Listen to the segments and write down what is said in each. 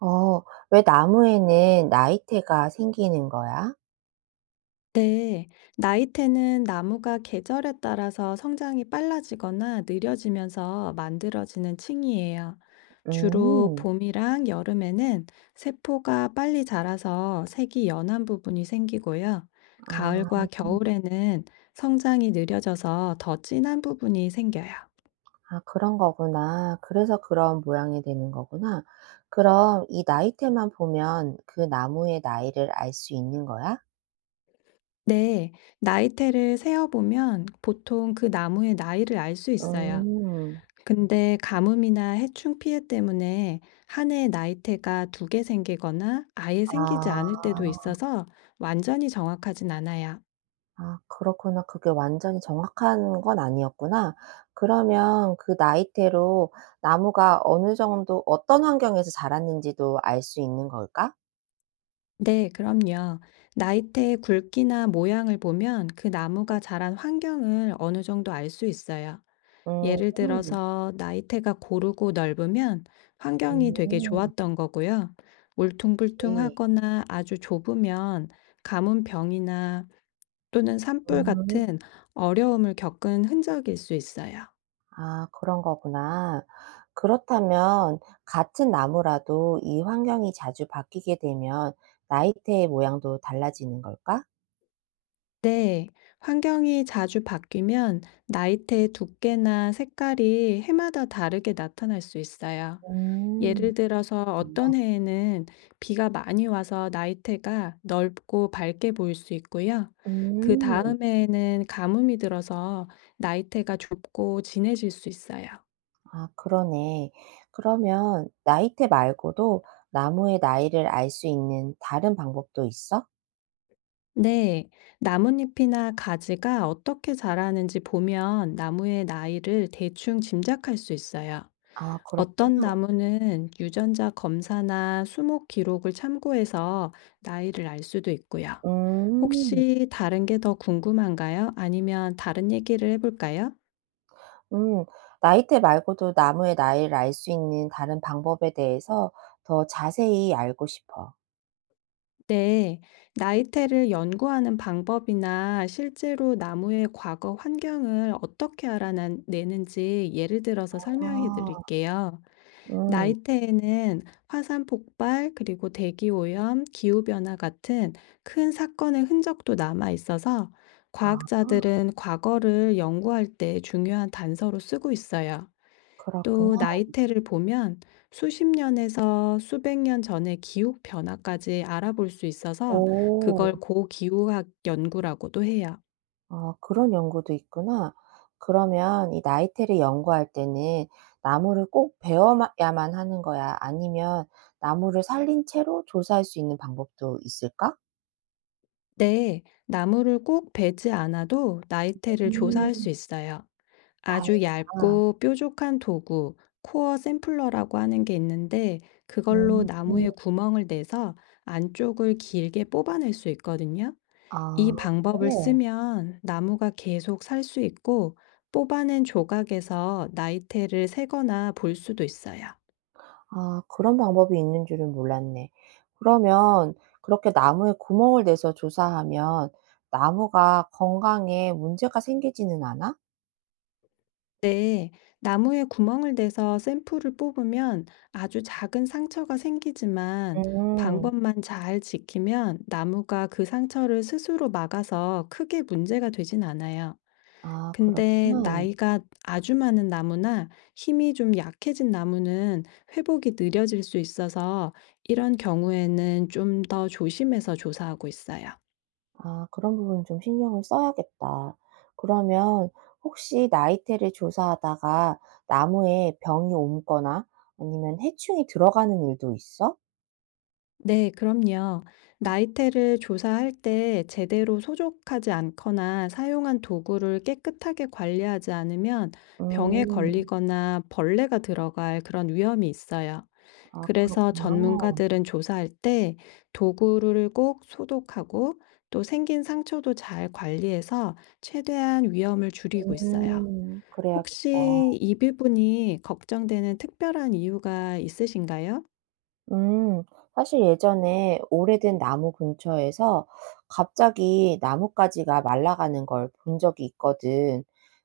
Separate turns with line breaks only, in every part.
어. 왜 나무에는 나이테가 생기는 거야?
네, 나이테는 나무가 계절에 따라서 성장이 빨라지거나 느려지면서 만들어지는 층이에요. 주로
음.
봄이랑 여름에는 세포가 빨리 자라서 색이 연한 부분이 생기고요.
아.
가을과 겨울에는 성장이 느려져서 더 진한 부분이 생겨요.
아, 그런 거구나. 그래서 그런 모양이 되는 거구나. 그럼 이 나이테만 보면 그 나무의 나이를 알 수 있는 거야?
네, 나이테를 세어보면 보통 그 나무의 나이를 알 수 있어요.
음.
근데 가뭄이나 해충 피해 때문에 한 해에 나이테가 두 개 생기거나 아예 생기지
아.
않을 때도 있어서 완전히 정확하진 않아요.
아, 그렇구나. 그게 완전히 정확한 건 아니었구나. 그러면 그 나이테로 나무가 어느 정도 어떤 환경에서 자랐는지도 알 수 있는 걸까?
네, 그럼요. 나이테의 굵기나 모양을 보면 그 나무가 자란 환경을 어느 정도 알 수 있어요.
음.
예를 들어서 나이테가 고르고 넓으면 환경이 되게
음.
좋았던 거고요.
그치.
울퉁불퉁하거나 아주 좁으면 가뭄병이나 또는 산불
음.
같은 어려움을 겪은 흔적일 수 있어요.
아, 그런 거구나. 그렇다면 같은 나무라도 이 환경이 자주 바뀌게 되면 나이테의 모양도 달라지는 걸까?
네, 환경이 자주 바뀌면 나이테의 두께나 색깔이 해마다 다르게 나타날 수 있어요.
음.
예를 들어서 어떤 해에는 비가 많이 와서 나이테가 넓고 밝게 보일 수 있고요. 그
음.
다음 해에는 가뭄이 들어서 나이테가 좁고 진해질 수 있어요.
아, 그러네. 그러면 나이테 말고도 나무의 나이를 알 수 있는 다른 방법도 있어?
네, 나뭇잎이나 가지가 어떻게 자라는지 보면 나무의 나이를 대충 짐작할 수 있어요.
아,
어떤
그렇구나.
나무는 유전자 검사나 수목 기록을 참고해서 나이를 알 수도 있고요.
음.
혹시 다른 게 더 궁금한가요? 아니면 다른 얘기를 해볼까요?
음, 나이대 말고도 나무의 나이를 알 수 있는 다른 방법에 대해서 더 자세히 알고 싶어.
네, 나이테를 연구하는 방법이나 실제로 나무의 과거 환경을 어떻게 알아내는지 예를 들어서 설명해
아.
드릴게요.
음,
나이테에는 화산 폭발, 그리고 대기 오염, 기후 변화 같은 큰 사건의 흔적도 남아 있어서
아,
과학자들은 과거를 연구할 때 중요한 단서로 쓰고 있어요.
그렇구나.
또 나이테를 보면 수십 년에서 수백 년 전의 기후 변화까지 알아볼 수 있어서 그걸
오.
고기후학 연구라고도 해요.
아, 그런 연구도 있구나. 그러면 이 나이테를 연구할 때는 나무를 꼭 베어야만 하는 거야? 아니면 나무를 살린 채로 조사할 수 있는 방법도 있을까?
네, 나무를 꼭 베지 않아도 나이테를
음.
조사할 수 있어요. 아주
다행이다.
얇고 뾰족한 도구, 코어 샘플러라고 하는 게 있는데 그걸로
음.
나무에 구멍을 내서 안쪽을 길게 뽑아낼 수 있거든요. 이
아.
방법을
그래?
쓰면 나무가 계속 살 수 있고 뽑아낸 조각에서 나이테를 세거나 볼 수도 있어요.
아, 그런 방법이 있는 줄은 몰랐네. 그러면 그렇게 나무에 구멍을 내서 조사하면 나무가 건강에 문제가 생기지는 않아?
네, 나무에 구멍을 내서 샘플을 뽑으면 아주 작은 상처가 생기지만
음.
방법만 잘 지키면 나무가 그 상처를 스스로 막아서 크게 문제가 되진 않아요.
아,
근데
그렇구나.
나이가 아주 많은 나무나 힘이 좀 약해진 나무는 회복이 느려질 수 있어서 이런 경우에는 좀 더 조심해서 조사하고 있어요.
아, 그런 부분 좀 신경을 써야겠다. 그러면 혹시 나이테를 조사하다가 나무에 병이 옮거나 아니면 해충이 들어가는 일도 있어?
네, 그럼요. 나이테를 조사할 때 제대로 소독하지 않거나 사용한 도구를 깨끗하게 관리하지 않으면 병에
음.
걸리거나 벌레가 들어갈 그런 위험이 있어요.
아,
그래서
그렇구나.
전문가들은 조사할 때 도구를 꼭 소독하고 또 생긴 상처도 잘 관리해서 최대한 위험을 줄이고 있어요.
음. 그래야겠다.
혹시 이 부분이 걱정되는 특별한 이유가 있으신가요?
음, 사실 예전에 오래된 나무 근처에서 갑자기 나뭇가지가 말라가는 걸 본 적이 있거든.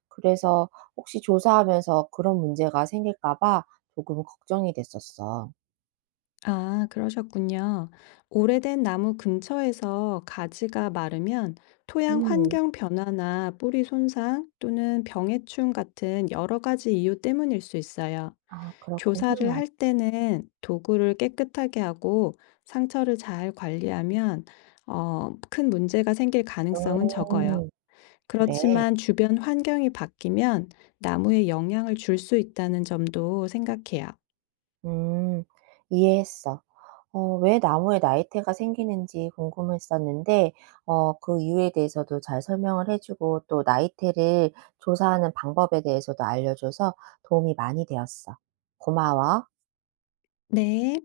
그래서 혹시 조사하면서 그런 문제가 생길까 봐 조금 걱정이 됐었어.
아, 그러셨군요. 오래된 나무 근처에서 가지가 마르면 토양
음,
환경 변화나 뿌리 손상 또는 병해충 같은 여러 가지 이유 때문일 수 있어요.
아, 그렇구나.
조사를 할 때는 도구를 깨끗하게 하고 상처를 잘 관리하면 큰 문제가 생길 가능성은 적어요.
음. 그래.
그렇지만 주변 환경이 바뀌면 나무에 영향을 줄 수 있다는 점도 생각해요.
음. 이해했어. 왜 나무에 나이테가 생기는지 궁금했었는데, 그 이유에 대해서도 잘 설명을 해주고, 또 나이테를 조사하는 방법에 대해서도 알려줘서 도움이 많이 되었어. 고마워.
네.